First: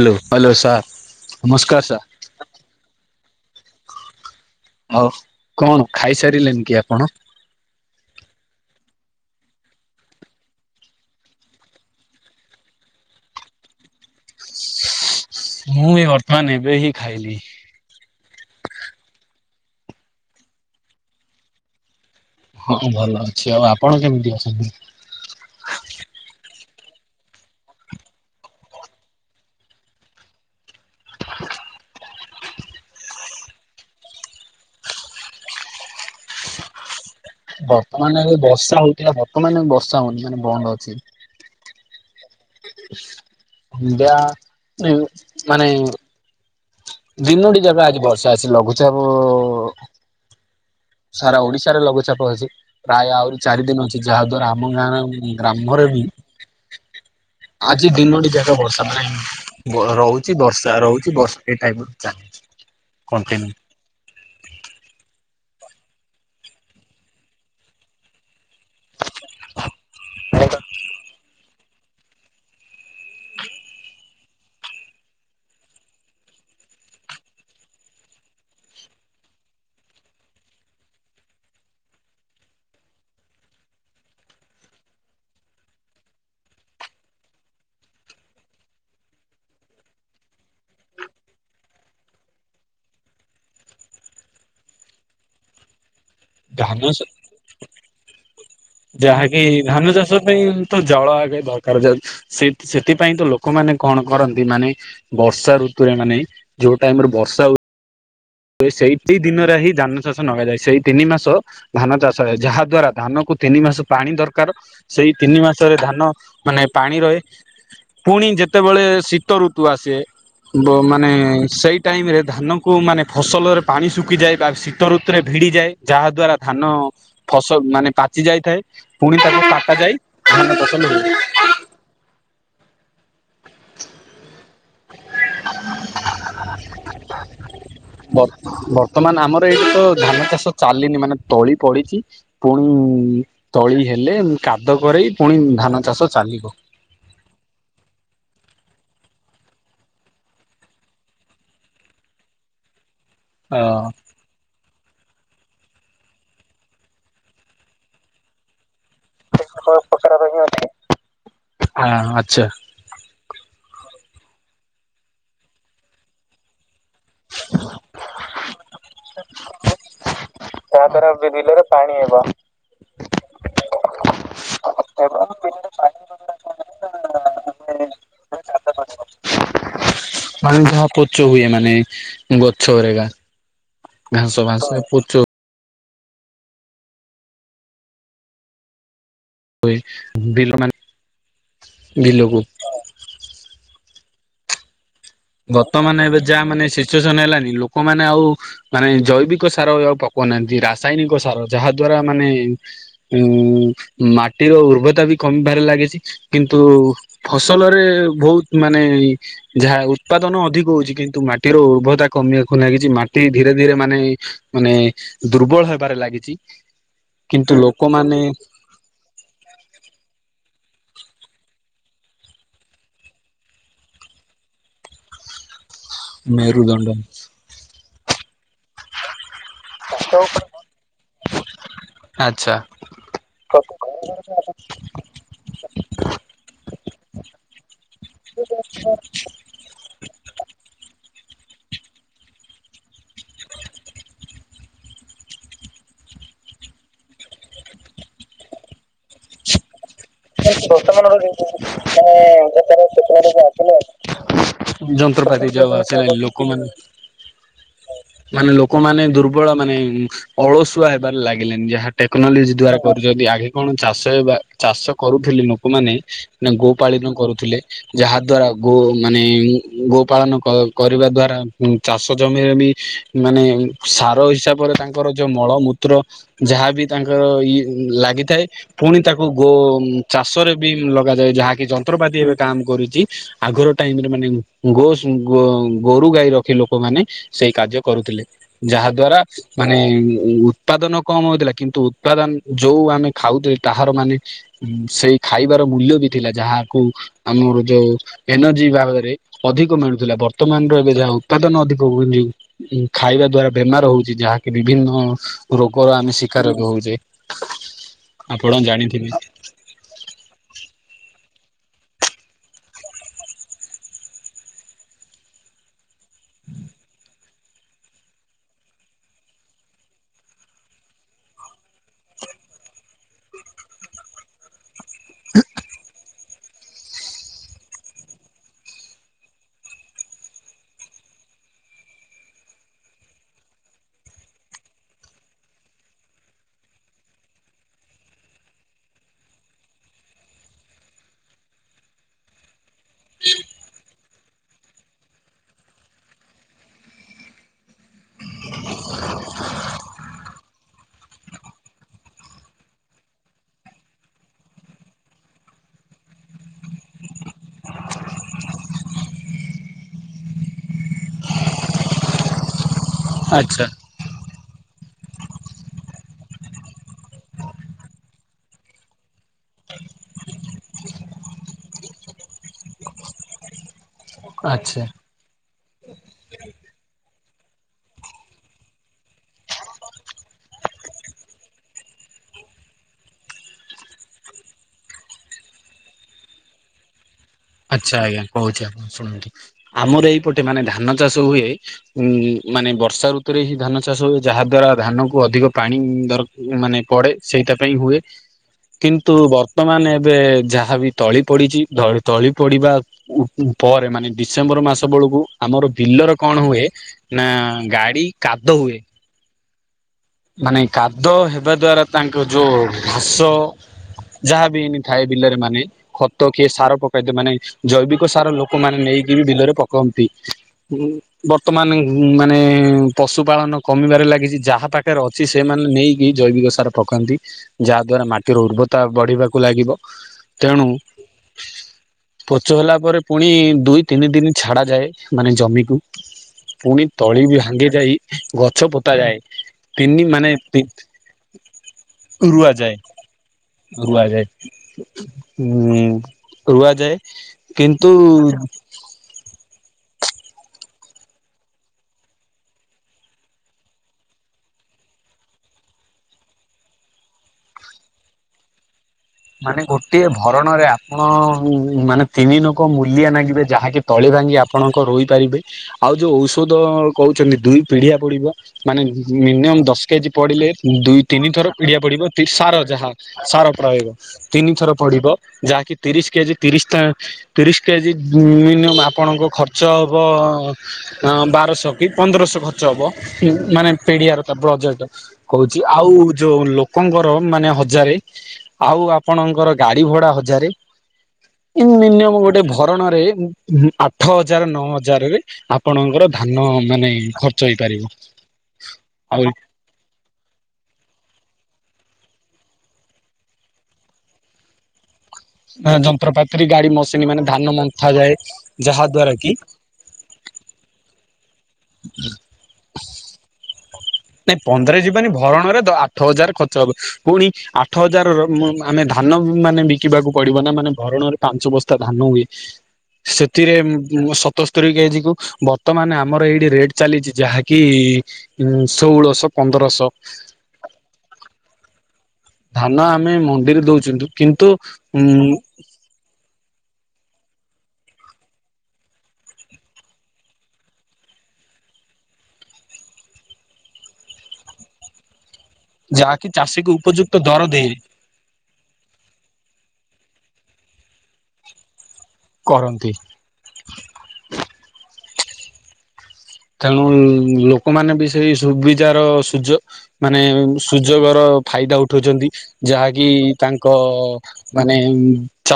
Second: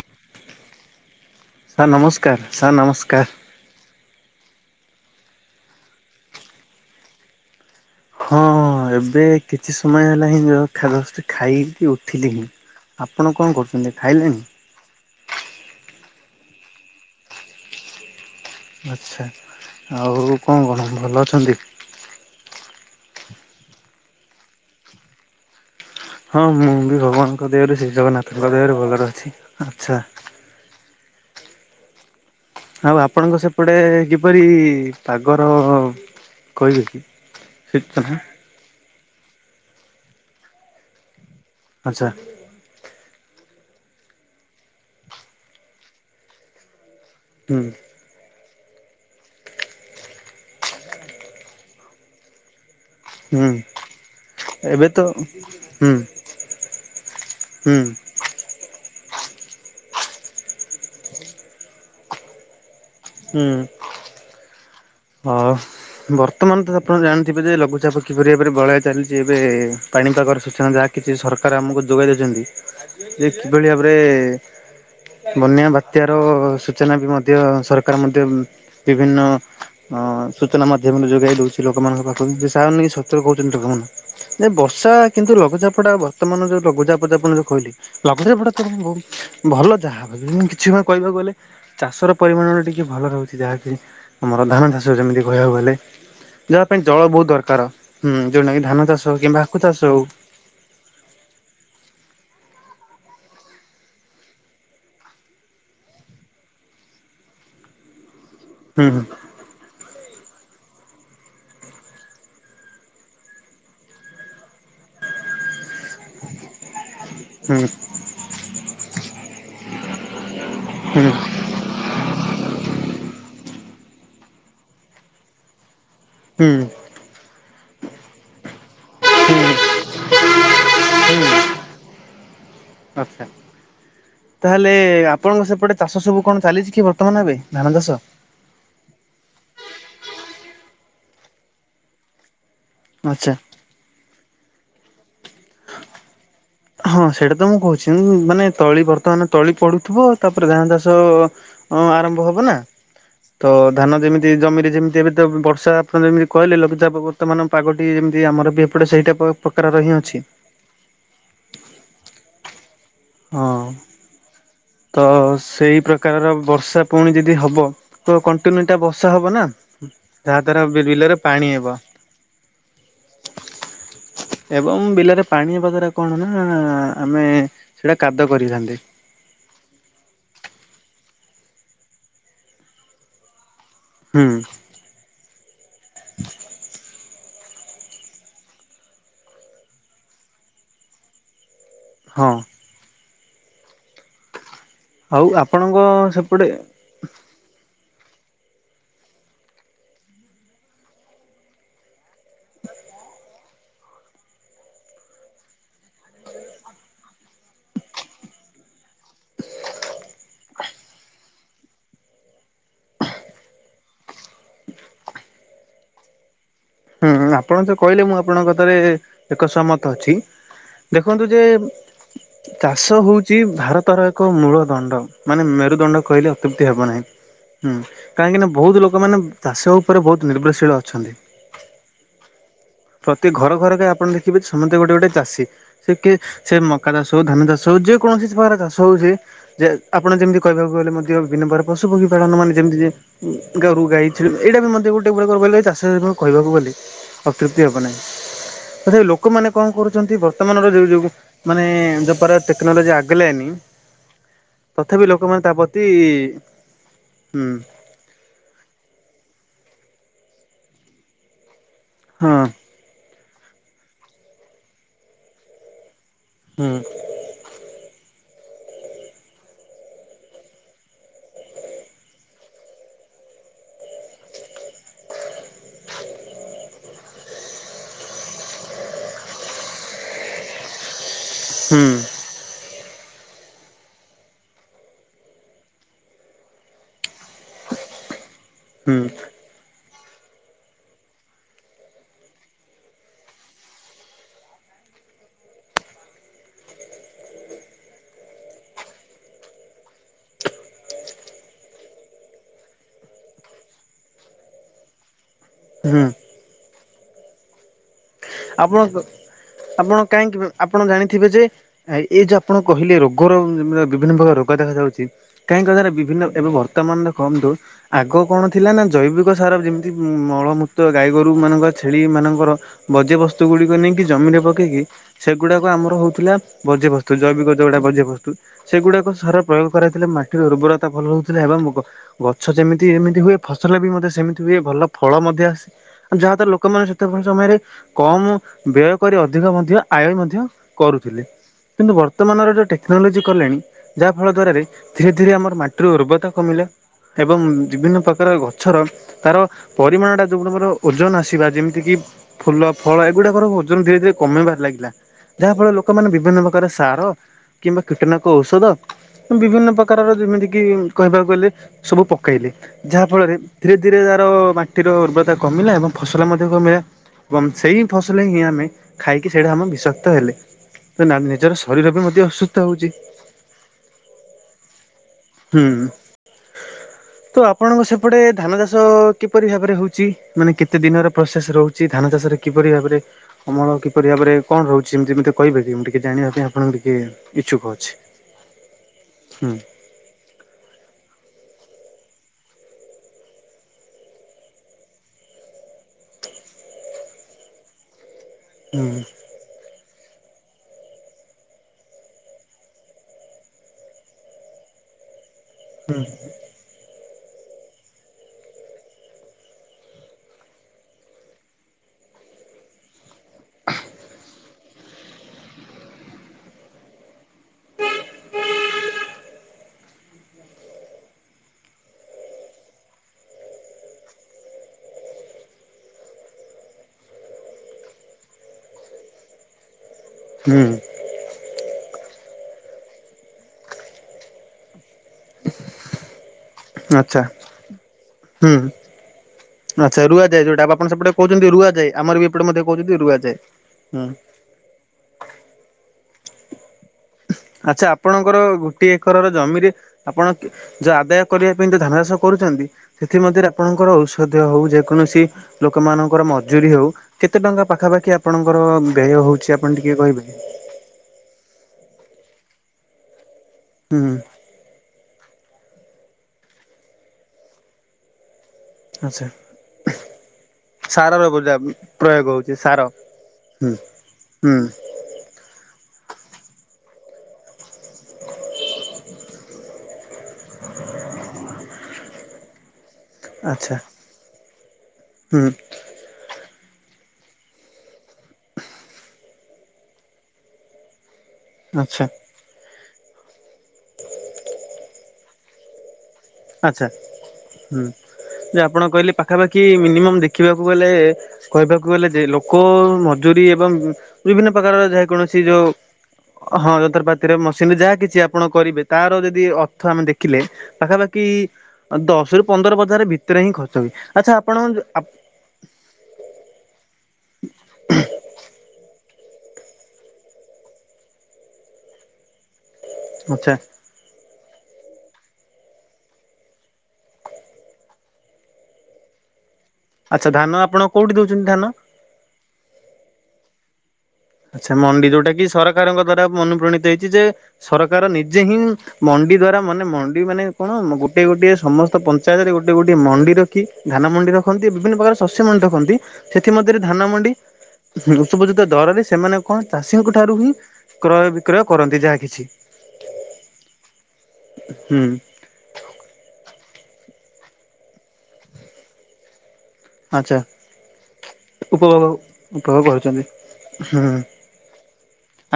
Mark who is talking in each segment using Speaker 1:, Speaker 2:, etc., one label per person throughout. Speaker 1: Hello -hello sir ନମସ୍କାର୍ sir.
Speaker 2: କାର୍ -sir ନମସ୍କାର୍।
Speaker 1: ହଉ କଣ ଖାଇସାରିଲେନି କି ଆପଣ?
Speaker 2: ହଁ ଏବେ କିଛି ସମୟ ହେଲା ହିଁ [unintelligible] ଜଷ୍ଟ୍ ଖାଇକି ଉଠିଲି ହିଁ। ଆପଣ କଣ କରୁଚନ୍ତି ଖାଇଲେଣି?
Speaker 1: ମୁଁ ଏ ବର୍ତ୍ତମାନ୍ ଏବେ ହିଁ ଖାଇଲିି।
Speaker 2: ଆଚ୍ଛା ଆଉ କଣ- କଣ ଭଲ ଅଛନ୍ତି?
Speaker 1: ହଁ ଭଲ ଅଛି- ଆଉ ଆପଣ କେମିତି ଅଛନ୍ତି?
Speaker 2: ହଁ ମୁଁ ବି ଭଗବାନ୍ ଙ୍କ ଦୟାରୁ ଶ୍ରୀ ଜଗନ୍ନାଥଙ୍କ ଦୟାରୁ ଭଲରେ ଅଛି।
Speaker 1: [inaudible]
Speaker 2: ଆଉ ଆପଣଙ୍କ ସେପଟେ କିପରି ପାଗ ର କହିବେ କି?
Speaker 1: ବର୍ତ୍ତମାନ ଏବେ ବର୍ଷା ହଉଥିଲା ବର୍ତ୍ତମାନ ବର୍ଷା ହଉନି ମାନେ ବନ୍ଦ ଅଛି।
Speaker 2: ଆଚ୍ଛା।
Speaker 1: ଯା ଉମ ମାନେ- ଦିନୋଟି
Speaker 2: ହୁଁ
Speaker 1: ଯାକ ଆଜି ବର୍ଷା ଆସି ଲଘୁଚାପ ସାରା ଓଡିଶାରେ ଲଘୁଚାପ ଅଚି। ପ୍ରାୟ ଆହୁରି
Speaker 2: ହୁଁ
Speaker 1: ଚାରି ଦିନି ଅଛି ଯାହା ଦ୍ଵାରା ଆମ
Speaker 2: ଏବେ
Speaker 1: ଗାଁ
Speaker 2: ତ
Speaker 1: ର ଗ୍ରାମରେ
Speaker 2: ହୁଁ
Speaker 1: ବି
Speaker 2: ହୁଁ
Speaker 1: ଆଜି ଦିନଟି ଯାକ ବର୍ଷା ପାଇଁ - [unintelligible] ରହୁଛି ବର୍ଷା ରହୁଛି ବର୍ଷ ଏଇ ଟାଇପର ଚାଲିଚି କଣ୍ଟିନୁ।
Speaker 2: ଅ ବର୍ତ୍ତମାନ ତ ଆପଣ ଜାଣିଥିବେ ଯେ ଲଘୁଚାପ କିପରି ଭାବରେ [unintelligible] ଯେ ଏବେ ପାଣିପାଗର ସୂଚନା ଯାହା କିଛି ସର- ସକାର ଆମକୁ ଯୋଗାଇ ଦେଉଚନ୍ତି ଯେ କିଭଳି ଭାବରେ ବନ୍ୟା ବାତ୍ୟାର ସୂଚନା ବି ମଧ୍ୟ ସରକାର ମଧ୍ୟ ବିଭିନ୍ନ ହଁ ସୂଚନା ମାଧ୍ୟମରେ ଯୋଗାଇ ଦଉଛି ଲୋକମାନଙ୍କ ପାଖକୁ [unintelligible] ଯେ ବର୍ଷା କିନ୍ତୁ ଲଘୁଚାପ ଟା ବର୍ତ୍ତମାନ ଯୋଉ ଲଘୁଚାପ ଯାପନ ଯୋଉ କହିଲି ଲଘୁଚାପ ଟା ତ ବୋହୁ ଭଲ ଯାହା ହେବ ବି କିଛି କଣ କହିବାକୁ ଗଲେ- ଚାଷ ର ପରିମାଣରେ ଟିକିଏ ଭଲ ରହୁଛି ଯାହାକି ଆମର ଧାନ ଚାଷ ଯେମିତି କହିବାକୁ ଗଲେ ଯାହା ପାଇଁ
Speaker 1: ଧାନ
Speaker 2: ଜଳ ବହୁତ ଦରକାର ହୁଁ ଯେଉଟାକି ଧାନ ଚାଷ କିମ୍ବା ଆଖୁ ଚାଷ ହଉ।
Speaker 1: ସେ ପାଇଁ ତ ଜଳ ଆଗେ ଦରକାର ସେ ସେଥିପାଇଁ ତ ଲୋକମାନେ କଣ କରନ୍ତି ମାନେ ବର୍ଷା ଋତୁରେ ମାନେ ଯୋଉ ଟାଇମରେ ବର୍ଷା ଉ
Speaker 2: ହୁଁ
Speaker 1: ସେଇ ତି ଦିନରେ ହିଁ ଧାନ ଚାଷ ଲଗାଯାଏ ସେଇ ତିନି ମାସ ଧାନ ଚାଷ ଯାହା ଦ୍ଵାରା ଧାନ କୁ ତିନି ମାସ ପାଣି ଦରକାର ସେଇ ତିନି ମାସରେ ଧାନ ମାନେ ପାଣି ରହେ
Speaker 2: ହୁଁ
Speaker 1: ପୁଣି ଯେତେବେଳେ ଶୀତ ଋତୁ ଆସେ ବ ମାନେ
Speaker 2: ହୁଁ
Speaker 1: ସେଇ ଟାଇମରେ ଧାନକୁ ମାନେ ଫସଲରେ ପାଣି ଶୁଖିଯାଏ ବା ଶୀତ ଋତୁରେ ଭିଡ଼ିଯାଏ ଯାହା ଦ୍ଵାରା
Speaker 2: ହୁଁ
Speaker 1: ଧାନ ଫସ ମାନେ ପାଚି ଯାଇଥାଏ ପୁଣି ତାକୁ କାଟା ଯାଇ ଧାନ ଫସଲ ହୁଏ।
Speaker 2: ଆଛା ତାହେଲେ ଆ - ଆପଣଙ୍କ ସେପଟେ ଚାଷ ସବୁ କଣ ଚାଲିଚି କି ବର୍ତ୍ତମାନ ଏବେ ଧାନ ଚାଷ?
Speaker 1: ବର୍ତ୍ତମାନ ଆମର ଏଇଠି ତ ଧାନ ଚାଷ ଚାଲିନି ମାନେ ତଳି ପଡିଚି ପୁଣି
Speaker 2: ଆଚ୍ଛା।
Speaker 1: ତଳି ହେଲେ କାଦ କରେଇ ପୁଣି ଧାନ ଚାଷ ଚାଲିବ।
Speaker 2: ହଁ ସେଇଟା ତ ମୁଁ କହୁଛି ମାନେ ତଳି ବର୍ତ୍ତମାନ ତଳି ପଡୁଥିବ ତାପରେ ଧାନ ଚାଷ ହଁ ଆରମ୍ଭ ହବ ନା ତ
Speaker 1: ଅ
Speaker 2: ଧାନ ଯେମିତି ଜମିରେ ଯେମିତି ଏବେ ତ ବର୍ଷା ଆପଣ ଯେମିତି କହିଲେ ଲଘୁଚାପ ବର୍ତ୍ତମାନ ପାଗଟି ଏମିତି ଆମର ବି ଏପଟେ ସେଇଟା ପ
Speaker 1: [unintelligible] ଆଛା।
Speaker 2: ହଁ ତ ସେଇ ପ୍ରକାରର ବର୍ଷା ପୁଣି ଯେ ଯଦି ହବ ତ କଣ୍ଟିନ୍ୟୁ ଟା ବର୍ଷା ହବ ନା ଯାହା ଦ୍ଵାରା ବିଲରେ ପାଣି ହେବ।
Speaker 1: [unintelligible]
Speaker 2: ଏବଂ ବିଲରେ ପାଣି ହେବା ଦ୍ୱରା କଣ ନା ଆମେ ସେଇଟା କାଦ କରିଥାନ୍ତି।
Speaker 1: ମାନେ ପାଣି ଯାହା ପୋଚ ହୁଏ ମାନେ ଗଛ ହେରିକା
Speaker 2: ହୁଁ
Speaker 1: ଘାସ ଫାସ ହୁଏ। ବିିଲ ମାନେ
Speaker 2: ହଁ
Speaker 1: ବିିଲକୁ
Speaker 2: ଆଉ ଆପଣଙ୍କ
Speaker 1: ବର୍ତ୍ତମାନ ଏବେ
Speaker 2: ସେପଟେ
Speaker 1: ଯାହା ମାନେ ସିଚୁଏସନ ହେଲାନି ଲୋକମାନେ ଆଉ ମାନେ ଜୈବିକ ସାର ଆଉ ପକଉନାହାନ୍ତି। ରାସାୟନିକ ସାର ଯାହା ଦ୍ଵାରା ମାନେ ଉଁ ମାଟିର ଉର୍ବରତା ବି କମିବାରେ ଲାଗିଛି। କିନ୍ତୁ ଫସଲରେ ବହୁତ ମାନେ ଯାହା ଉତ୍ପାଦନ ଅଧିକ ହଉଛି କିନ୍ତୁ ମାଟିର ଉର୍ବତା କମିବାକୁ ନାଗିଛି, ମାଟି ଧୀରେ ଧୀରେ ମାନେ ମାନେ ଦୁର୍ବଳ ହେବାରେ ଲାଗିଚି।
Speaker 2: ହୁଁ ଆପଣ ତ କହିଲେ ମୁଁ ଆପଣଙ୍କ କଥାରେ ଏକ ସହମତ ଅଛି, ଦେଖନ୍ତୁ ଯେ ଚାଷ ହଉଚି ଭାରତର ଏକ ମୂଳ ଦଣ୍ଡ ମାନେ ମେରୁ ଦଣ୍ଡ କହିଲେ ଅତ୍ୟୁପ୍ତି
Speaker 1: ମେରୁଦଣ୍ଡ
Speaker 2: ହେବ ନାହିଁ ହୁଁ, କାହିଁକିନା ବହୁତ ଲୋକମାନେ ଚାଷ ଉପରେ ବହୁତ ନିର୍ଭରଶୀଳ ଅଛନ୍ତି।
Speaker 1: ଆଚ୍ଛା।
Speaker 2: ପ୍ରତି ଘର ଘରକେ ଆପଣ ଦେଖିବେ ସମସ୍ତେ ଗୋଟେ ଗୋଟେ ଚାଷୀ। ସେକି, ସେ ମକା ଚାଷ ହଉ, ଧାନ ଚାଷ ହଉ, ଯେ କୌଣସି ପ୍ରକାର ଚାଷ ହଉଚି ଯେ ଆପଣ ଯେମିତି କହିବାକୁ ଗଲେ ମଧ୍ୟ ବିଭିନ୍ନ ପ୍ରକାର ପଶୁ ପକ୍ଷୀ ପାଳନ ମାନେ ଯେମିତି ଯେ ଗରୁ ଗାଈ ଛେଳି, ଏଇଟା ବି ମତେ ଗୋଟେ ପ୍ରକାର କହିଲେ ଚାଷ [unintelligible] କହିବାକୁ ଗଲେ ଅତୃପ୍ତି ହେବ ନାହିଁ, ତଥାବି ଲୋକମାନେ କଣ କରୁଚନ୍ତି ବ ର୍ତ୍ତମାନର ଯୋଉ ଯୋଉ ମାନେ ଯୋଉପରା ଟେକ୍ନୋଲୋଜି ଆଗେଲାନି ତଥାପି ଲୋକମାନେ
Speaker 1: ଯନ୍ତ୍ରପାତି
Speaker 2: ତା
Speaker 1: ଯୋଉ
Speaker 2: ପ୍ରତି,
Speaker 1: ଆସିଲାଣି ଲୋକମାନେ
Speaker 2: ହୁଁ।
Speaker 1: ମାନେ ଲୋକମାନେ ଦୁର୍ବଳ ମାନେ ଅଳସୁଆ ହେବାରେ ଲାଗିଲେନି ଯାହା
Speaker 2: ହଁ
Speaker 1: ଟେକ୍ନୋଲୋଜି ଦ୍ଵାରା କରୁଛନ୍ତି ଆଗେରେ କଣ ଚାଷ ହେବା ଚାଷ କରୁଥିଲି ଲୋକମାନେ ନା
Speaker 2: ହୁଁ
Speaker 1: ଗୋପାଳିନ କରୁଥିଲେ। ଯାହାଦ୍ଵାରା ଗୋ ମାନେ ଗୋପାଳନ କ କରିବା ଦ୍ଵାରା ଚାଷ ଜମିରେବି ମାନେ ସାର ହିସାବରେ ତାଙ୍କର ଯୋଉ ମଳମୂତ୍ର ଯାହାବି ତାଙ୍କର ଇଏ ଲାଗିଥାଏ ପୁଣି ତାକୁ ଗୋ ଉଁ ଚାଷରେ ବି ଲଗାଯାଏ ଯାହାକି
Speaker 2: ହୁଁ
Speaker 1: ଯନ୍ତ୍ରପାତି ଏବେ କାମ୍ କରୁଚି। ଆଗରୁ ଟାଇମରେ ମାନେ ଗୋଷ୍ [unintelligible] ଗୋରୁ ଗାଈ ରଖି ଲୋକମାନେ ସେଇ କାର୍ଯ୍ୟ କରୁଥିଲେ,
Speaker 2: ହୁଁ
Speaker 1: ଯାହାଦ୍ୱାରା ମାନେ ଉତ୍ପାଦନ କମ୍ ହଉଥିଲା କିନ୍ତୁ ଉତ୍ପାଦନ ଯୋଉ ଆମେ ଖାଉଥିଲେ ତାହାର ମାନେ ଉଁ ସେଇ ଖାଇବାର ମୂଲ୍ୟ ବି ଥିଲା ଯାହାକୁ ଆମର ଯୋଉ ଏନର୍ଜି ଭାଗରେ ଅଧିକ ମିଳୁଥିଲା, ବର୍ତ୍ତମାନର ଏବେ ଯାହା ଉତ୍ପାଦନ ଅଧିକ ହଉନି। ହୁଁ ଖାଇବା ଦ୍ଵାରା ବେମାର ହଉଛି ଯାହାକି ବିଭିନ୍ନ ରୋଗର
Speaker 2: ହୁଁ
Speaker 1: ଆମେ ଶିକାର ବି ହଉଛେ। ଆପଣ ଜାଣିଥିବେ।
Speaker 2: ଆପଣ କାହିଁକି ଆପଣ ଜାଣି ଥିବେ ଯେ ଆ ଏ ଯୋଉ ଆପଣ କହିଲେ ରୋଗର ବିଭିନ୍ନ ପ୍ରକାର ରୋଗ ଦେଖାଯାଉଛି କାହିଁ କଥାରେ ବି ଭିନ୍ନ ଏବେ ବର୍ତ୍ତମାନରେ କମ୍ ଦଉ। ଆଗ କଣ ଥିଲା ନା ଜୈବିକ ସାର ଯେମିତି ମଳମୂତ୍ର ଗାଈଗୋରୁ ମାନଙ୍କର ଛେଳି ମାନଙ୍କର ବର୍ଜ୍ୟ ବସ୍ତୁଗୁଡିକ ନେଇକି ଜମିରେ ପକେଇକି ସେଗୁଡ଼ାକ ଆମର ହଉଥିଲା ବର୍ଜ୍ୟବସ୍ତୁ ଜୈବିକ ଯଉଗୁଡ଼ା ବର୍ଜ୍ୟବସ୍ତୁ। ସେଗୁଡ଼ାକ ସାର ପ୍ରୟୋଗ କରାଇଥିଲେ ମାଟିର ଉର୍ବରତା ଭଲ ରହୁଥିଲା ଏବଂ ମୁଗ। ଗଛ ଯେମିତି ଏମିତି ହୁଏ ଫସଲ ବି ମଧ୍ୟ ସେମିତି ହୁଏ ଭଲ ଫଳ ମଧ୍ୟ ଆସେ। ଆ ଯାହାଦ୍ୱାରା ଲୋକମାନେ ସେତେବେଳ ସମୟରେ କମ୍ ବ୍ୟୟ କରି ଅଧିକ ମଧ୍ୟ ଆୟ ମଧ୍ୟ କରୁଥିଲେ। କିନ୍ତୁ ବର୍ତ୍ତମାନର ଯୋଉ ଟେକ୍ନୋଲୋଜି କଲେଣି ଯାହା ଫଳ ଦ୍ଵାରାରେ ଧୀରେ ଧୀରେ ଆମର ମାଟିର ଉର୍ବତା କମିଲା ଏବଂ ବିଭିନ୍ନ ପ୍ରକାର ଗଛର ତାର ପରିମାଣଟା ଯୋଉ [unintelligible] ଓଜନ ଆସିବା ଯେମିତି କିି ଫୁଲ ଫଳ ଏଗୁଡ଼ାକର ଓଜନ ଧୀରେ ଧୀରେ କମେଇବାରେ ଲାଗିଲା। ଯାହା ଫଳରେ ଲୋକମାନେ ବିଭିନ୍ନ ପ୍ରକାର ସାର, କିମ୍ବା କୀଟନାକ ଔଷଧ ବିଭିନ୍ନ ପ୍ରକାରର ଯେମିତି କିି କହିବାକୁ ଗଲେ ସବୁ ପକେଇଲେ ଯାହାଫଳରେ
Speaker 1: ଆଚ୍ଛା
Speaker 2: ଧୀରେ ଧୀରେ ଆର ମାଟିର ଉର୍ବରତା କମିଲା ଏବଂ ଫସଲ ମଧ୍ୟ କମିଲା। ଏବଂ ସେଇ ଫସଲ ହିଁ ଆମେ ଖାଇକି ସେଇଟା ଆମେ ବିଷାକ୍ତ ହେଲେ। ନା ନିଜର ଶରୀର ବି ମଧ୍ୟ ଅସୁସ୍ଥ ହଉଛି।
Speaker 1: [inaudible] ଆଚ୍ଛା।
Speaker 2: ହୁଁ।
Speaker 1: [inaudible]
Speaker 2: ତ ଆପଣଙ୍କ ସେପଟେ ଧାନ ଚାଷ କିପରି ଭାବରେ ହଉଛି ମାନେ କେତେ ଦିନର ପ୍ରୋସେସ ରହୁଛି ଧାନ ଚାଷରେ? କିପରି ଭାବରେ ଅମଳ କିପରି ଭାବରେ କଣ ରହୁଛି ଏମିତି ମୋତେ କହିପାରିବେ ଟିକେ ଜାଣିବା ପାଇଁ ଆପଣଙ୍କୁ ଟିକିଏ।
Speaker 1: ଆଚ୍ଛା ଆଜ୍ଞା କହୁଛି ଆପଣ ଶୁଣନ୍ତୁ
Speaker 2: ହୁଁ
Speaker 1: ଆମର ଏଇପଟେ ମାନେ ଧାନ ଚାଷ ହୁଏ। ଉଁ ମାନେ ବର୍ଷା ଋତୁରେ ହିଁ ଧାନ ଚାଷ ହୁଏ ଯାହା ଦ୍ଵାରା ଧାନ କୁ ଅଧିକ ପାଣି ଦର ମାନେ ପଡେ ସେଇଟା ପାଇଁ ହୁଏ।
Speaker 2: ହୁଁ
Speaker 1: କିନ୍ତୁ ବର୍ତ୍ତମାନ ଏବେ ଯାହାବି ତଳି ପଡିଛି ତଳି ତଳି ପଡିବା ପରେ ମାନେ ଡିସେମ୍ବର ମାସ ବେଳକୁ ଆମର
Speaker 2: ହୁଁ
Speaker 1: ବିଲର କଣ ହୁଏ। ନା ଗାଡି କାଦ ହୁଏ। ମାନେ କାଦ ହେବା ଦ୍ଵାରା ତାଙ୍କ ଯୋଉ ଘାସ ଯାହାବି ଥାଏ ବିଲରେ ମାନେ ଖତ କିଏ ସାର ପକାଇଦ ମାନେ ଜୈବିକ ସାର ଲୋକମାନେ ବିଲରେ ପକାନ୍ତି। ଉଁ ବର୍ତ୍ତମାନ ମାନେ ପଶୁ ପାାଳନ କମିବାରେ ଲାଗିଛି ଯାହା ପାଖ ର ଅଛି ସେମାନେ ନେଇକି ଜୈବିକ ସାର ପକାନ୍ତି। ଯାହା ଦ୍ଵାରା ମାଟିର ଉର୍ବରତା ବଢିବାକୁ ଲାଗିବ। ତେଣୁ
Speaker 2: ହୁଁ
Speaker 1: ପୋଚ ହେଲା ପରେ ପୁଣି ଦୁଇ ତିନି ଦିନ ଛଡା ଯାଏ। ମାନେ ଜମିକୁ ପୁଣି
Speaker 2: ଆଚ୍ଛା
Speaker 1: ତଳି ବି ସାଙ୍ଗେ ଯାଇ
Speaker 2: ହୁଁ।
Speaker 1: ଗଛ ପୋତା ଯାଏ। ତିନି
Speaker 2: ଆଚ୍ଛା
Speaker 1: ମାନେ
Speaker 2: ରୁଆଯାଏ ଯୋଉଟା ଆପଣ ସେପଟେ କହୁଛନ୍ତି ରୁଆ ଯାଏ ଆମର ବି ଏପଟେ କହୁଛନ୍ତି ରୁଆ ଯାଏ ହୁଁ।
Speaker 1: ହୁଁ ରୁଆଯାଏ
Speaker 2: ଆଚ୍ଛା
Speaker 1: କିନ୍ତୁ
Speaker 2: ଆପଣଙ୍କର ଗୋଟିଏ ଏକରର ଜମିରେ ଆପଣ ଯୋଉ ଆଦାୟ କରିବା ପାଇଁ ଯୋଉ ଧାନ ଚାଷ କରୁଛନ୍ତି। ସେଥି ମଧ୍ୟରେ ଆପଣଙ୍କର ଔଷଧ ଦିଆ ହଉ ଯେକୌଣସି ଲୋକମାନଙ୍କର ମଜୁୁରୀ ହଉ କେତେ ଟଙ୍କା ପାଖାପାଖି ଆପଣଙ୍କର ବ୍ୟୟ ହେଉଛି ଆପଣ ଟିକିଏ କହିବେ।
Speaker 1: ଣ ମାନେ ତିନି ଲୋକ ମୂଲିଆ ନାଗିବେ ଯାହାକି
Speaker 2: ହୁଁ
Speaker 1: ତଳି ଭାଙ୍ଗିଆ ଆପଣଙ୍କ ରୋଇପାରିବେ ଆଉ ଯୋଉ ଔଷଧ କହୁଛନ୍ତି ଦୁଇ ପିଢିଆ ପଡିବ। ମାନେ
Speaker 2: ଆଚ୍ଛା।
Speaker 1: ମିନିମମ୍ ଦଶ କେଜି ପଡିଲେ ଦୁଇ
Speaker 2: ସାରର
Speaker 1: ତିନି ଥର
Speaker 2: ବୋଧେ
Speaker 1: ପିଡିଆ ପଡିବ କି
Speaker 2: ପ୍ରୟୋଗ ହଉଛି
Speaker 1: ସାର ଯାହା। ସାର
Speaker 2: ହୁଁ
Speaker 1: ପ୍ରହବ ତିନି
Speaker 2: ହୁଁ
Speaker 1: ଥର ପଡିବ ଯାହାକି ତିରିଶ କେଜି ତିରିଶିଟା ତିରିଶ କେଜି ମିନିମମ୍ ଆପଣଙ୍କ ଖର୍ଚ୍ଚ ହବ ବାରଶହ କି ପନ୍ଦରଶହ ଖ ଖର୍ଚ୍ଚ ହବ ମାନେ
Speaker 2: ଆଚ୍ଛା
Speaker 1: ପିଡିଆର ତ ବଜେଟ୍
Speaker 2: ହୁଁ।
Speaker 1: କହୁଛି ଆଉ ଯୋଉ ଲୋକଙ୍କର ମାନେ ହଜାରେ ଆଉ ଆପଣଙ୍କର ଗାଡି ଭଡା ହଜାରେ
Speaker 2: ଆଚ୍ଛା
Speaker 1: ଗୋଟେ ଭ କାରଣରେ ଆଠ ହଜାର ନଅ ହଜାରରେ ଆପଣଙ୍କର ଧାନ
Speaker 2: ଆଚ୍ଛା
Speaker 1: ମାନେ ଖର୍ଚ୍ଚ ହେଇପାରିବ ଆଉ
Speaker 2: କି ମିନିମମ୍ ଦେଖିବାକୁ ଗଲେ। କହିବାକୁ ଗଲେ ଯେ ଲୋକ ମଜୁରୀ ଏବଂ ବିଭିନ୍ନ ପ୍ରକାରର ଯେ କୌଣସି କି ଯୋଉ
Speaker 1: ଯନ୍ତ୍ରପାତିରେ ଗାଡି
Speaker 2: ହଁ
Speaker 1: ମସିନ ମାନେ
Speaker 2: ଯନ୍ତ୍ରପାତିର
Speaker 1: ଧାନ
Speaker 2: ମେସିନରେ
Speaker 1: ମନ୍ଥା
Speaker 2: ଯାହା
Speaker 1: ଯାଏ
Speaker 2: କିଛି ଆପଣ କରିବେ
Speaker 1: ଯାହା
Speaker 2: ତାର
Speaker 1: ଦ୍ଵାରା କି
Speaker 2: ଯଦି ଅ ଅଥୟ ଆମେ ଦେଖିଲେ ପାଖାପାଖି ଦଶ ରୁ ପନ୍ଦର ବଜାର ଭିତରେ ହିଁ ଖର୍ଚ୍ଚ ଆଚ୍ଛା
Speaker 1: ନାଇଁ
Speaker 2: ଆପଣ
Speaker 1: ପନ୍ଦର ଯିବାନି ଭରଣରେ ଦ ଆଠ ହଜାର ଖର୍ଚ୍ଚ ହବ ପୁଣି ଆଠ ହଜାରର ମୁ ଆମେ ଧାନ ଉଁ ମାନେ ବି କିବାକୁ ପଡିବ ନା ମାନେ ଭରଣରେ ପାଞ୍ଚ ବସ୍ତା ଧାନ ହୁଏ।
Speaker 2: ଆଚ୍ଛା
Speaker 1: ସେଥିରେ ଉଁ ଉଁ ସତସ୍ତରୀ କେ ଜି କୁ ବର୍ତ୍ତମାନ ଆମର ଏଇ। ରେଟ୍ ଚାଲିଛି ଯାହା କି ଉଁ ଷୋଳଶ ପନ୍ଦରଶ।
Speaker 2: ତ ଧାନ ଆପଣ କୋଉଠି ଦଉଛନ୍ତି ଧାନ?
Speaker 1: ଧାନ ଆମେ ମଣ୍ଡି ରେ ଦଉଚୁ ନ୍ତୁ କିନ୍ତୁ ଉଁ।
Speaker 2: କାରଙ୍କ ଦ୍ଵାରା ମୁଁ ଅନୁପ୍ରାଣିତ ହେଇଛି ଯେ ସରକାର ନିଜେ ହିଁ। ମଣ୍ଡି ଦ୍ଵାରା ମାନେ ମଣ୍ଡି ମାନେ କଣ ମ ଗୋଟିଏ ଗୋଟିଏ ସମସ୍ତ ପଞ୍ଚାୟତରେ ଗୋଟିଏ ଗୋଟିଏ ମଣ୍ଡିର। ଖି ଧାନ ମଣ୍ଡି ରଖନ୍ତି ବିଭିନ୍ନ ପ୍ରକାର ଶସ୍ୟ ମଣ୍ଡି ରଖନ୍ତି
Speaker 1: ଯାହାକି
Speaker 2: ସେଥି ମଧ୍ୟ
Speaker 1: ଚାଷୀକୁ
Speaker 2: ରେ ଧାନ
Speaker 1: ଉପଯୁକ୍ତ
Speaker 2: ମଣ୍ଡି।
Speaker 1: ଦର ଦେଇ
Speaker 2: ହୁଁ ଉଷୁପିଜିତ ଦରରେ ସେମାନେ କଣ ଚାଷୀଙ୍କ ଠାରୁ ହିଁ କ୍ରୟ ବିକ୍ରୟ କରନ୍ତି ଯା କିଛି
Speaker 1: କରନ୍ତି
Speaker 2: ହୁଁ।
Speaker 1: ତେଣୁ ଲୋକମାନେ ବି ସେଇ ସୁବିଧାର ସୁଯୋ ମାନେ
Speaker 2: ଆଚ୍ଛା
Speaker 1: ସୁଯୋଗର ଫାଇଦା
Speaker 2: ଉପଭୋଗ
Speaker 1: ଉଠଉଛନ୍ତି
Speaker 2: ଉପଭୋଗ
Speaker 1: ଯାହାକି
Speaker 2: କରୁଛନ୍ତି
Speaker 1: ତାଙ୍କ
Speaker 2: ହୁଁ।
Speaker 1: ମାନେ ଉଁ।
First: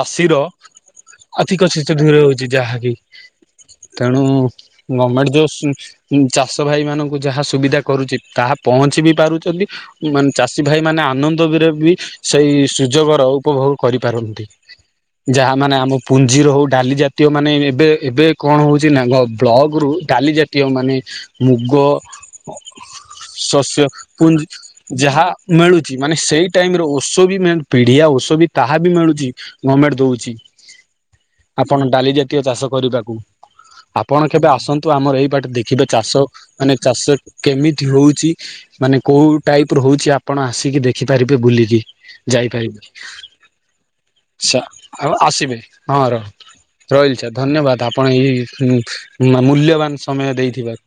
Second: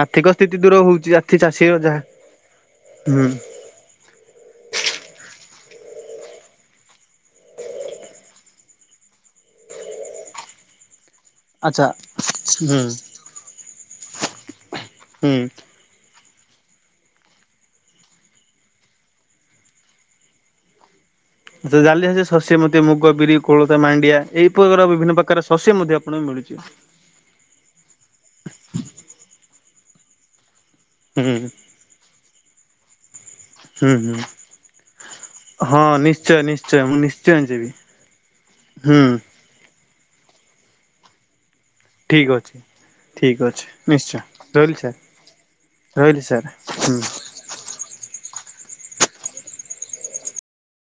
Speaker 2: ଆର୍ଥିକ ସ୍ଥିତି ଦୂର ହଉଛି ଆର୍ଥି
Speaker 1: ଆର୍ଥିକ
Speaker 2: ଚାଷୀର
Speaker 1: ସ୍ଥିତି
Speaker 2: ଯାହା
Speaker 1: ଦୂରଉଛି ଯାହାକି।
Speaker 2: ହୁଁ
Speaker 1: ତେଣୁ ଗମେଣ୍ଟ ଜୋସ୍ ଇଁ ଇଁ ଚାଷ ଭାଇ ମାନଙ୍କୁ ଯାହା ସୁବିଧା କରୁଛି ତାହା ପହଞ୍ଚି ବି ପାରୁଛନ୍ତି। ମାନ୍ ଚାଷୀ ଭାଇ ମାନେ ଆନ [unintelligible] ରେ
Speaker 2: ଆଚ୍ଛା
Speaker 1: ବି ସେଇ
Speaker 2: ହୁଁ
Speaker 1: ସୁଯୋଗ ର ଉପଭୋଗ କରିପାରନ୍ତି।
Speaker 2: ହୁଁ।
Speaker 1: ଯାହା ମାନେ ଆମ। ପୁଞ୍ଜିର ହଉ ଡାଲି ଜାତୀୟ ମାନେ ଏବେ ଏବେ କଣ ହଉଛି ନା ଗ ବ୍ଲକରୁୁ ଡାଲି ଜା ତୀୟ ମାନେ ମୁଗ
Speaker 2: ଜାଲି ଚାଷ ଶସ୍ୟ
Speaker 1: ଅ
Speaker 2: ମଧ୍ୟ ମୁଗ ବିରି କୋଳଥ
Speaker 1: ଶସ୍ୟ,
Speaker 2: ମାଣ୍ଡିଆ
Speaker 1: ପୁଞ୍ଜି
Speaker 2: ଏଇ ପ୍ରକାର ବିଭିନ୍ନ
Speaker 1: ଯାହା।
Speaker 2: ପ୍ରକାର ଶସ୍ୟ ମଧ୍ୟ
Speaker 1: ମିଳୁଛି ମାନେ
Speaker 2: ଆପଣଙ୍କୁ
Speaker 1: ସେଇ
Speaker 2: ମିଳୁଛି।
Speaker 1: ଟାଇମ୍ ର ଓ ଷ ବି ମେନ ପିଢିଆ, ଓଷ ବି ତାହା ବି ମିଳୁଛି ଗମେଣ୍ଟ ଦଉଛି।
Speaker 2: ହୁଁ।
Speaker 1: ଆପଣ ଡାଲି ଜାତୀୟ ଚାଷ କରିବାକୁ
Speaker 2: ହୁଁ ହୁଁ
Speaker 1: ଆପଣ କେବେ ଆସନ୍ତୁ ଆମର ଏଇ ବାଟ
Speaker 2: ହଁ
Speaker 1: ଦେଖିବେ ଚାଷ
Speaker 2: ନିଶ୍ଚୟ
Speaker 1: ମାନେ
Speaker 2: ନିଶ୍ଚୟ ମୁଁ
Speaker 1: ଚାଷ
Speaker 2: ନିଶ୍ଚୟ ଯିବି
Speaker 1: କେମିତି ହଉଛି ମାନେ
Speaker 2: ହୁଁ
Speaker 1: କୋଉ। ଟାଇପ୍ ର ହଉଛି ଆପଣ ଆସିକି ଦେଖିପାରିବେ ବୁଲିକି
Speaker 2: ଠିକ ଅଛି।
Speaker 1: ଯାଇପାରିବେ।
Speaker 2: ଠିକ ଅଛି ନିଶ୍ଚୟ
Speaker 1: ଛା
Speaker 2: ରହିଲି ସାର୍
Speaker 1: ଆଉ ଆସିବେ ହଁ
Speaker 2: ରହିଲି
Speaker 1: ରହ
Speaker 2: ସାର୍ ହୁଁ।
Speaker 1: ରହିଲି ଧନ୍ୟବାଦ ଆପଣ ଏଇ ଉଁ ମା ମୂଲ୍ୟବାନ୍ ସମୟ ଦେଇଥିବା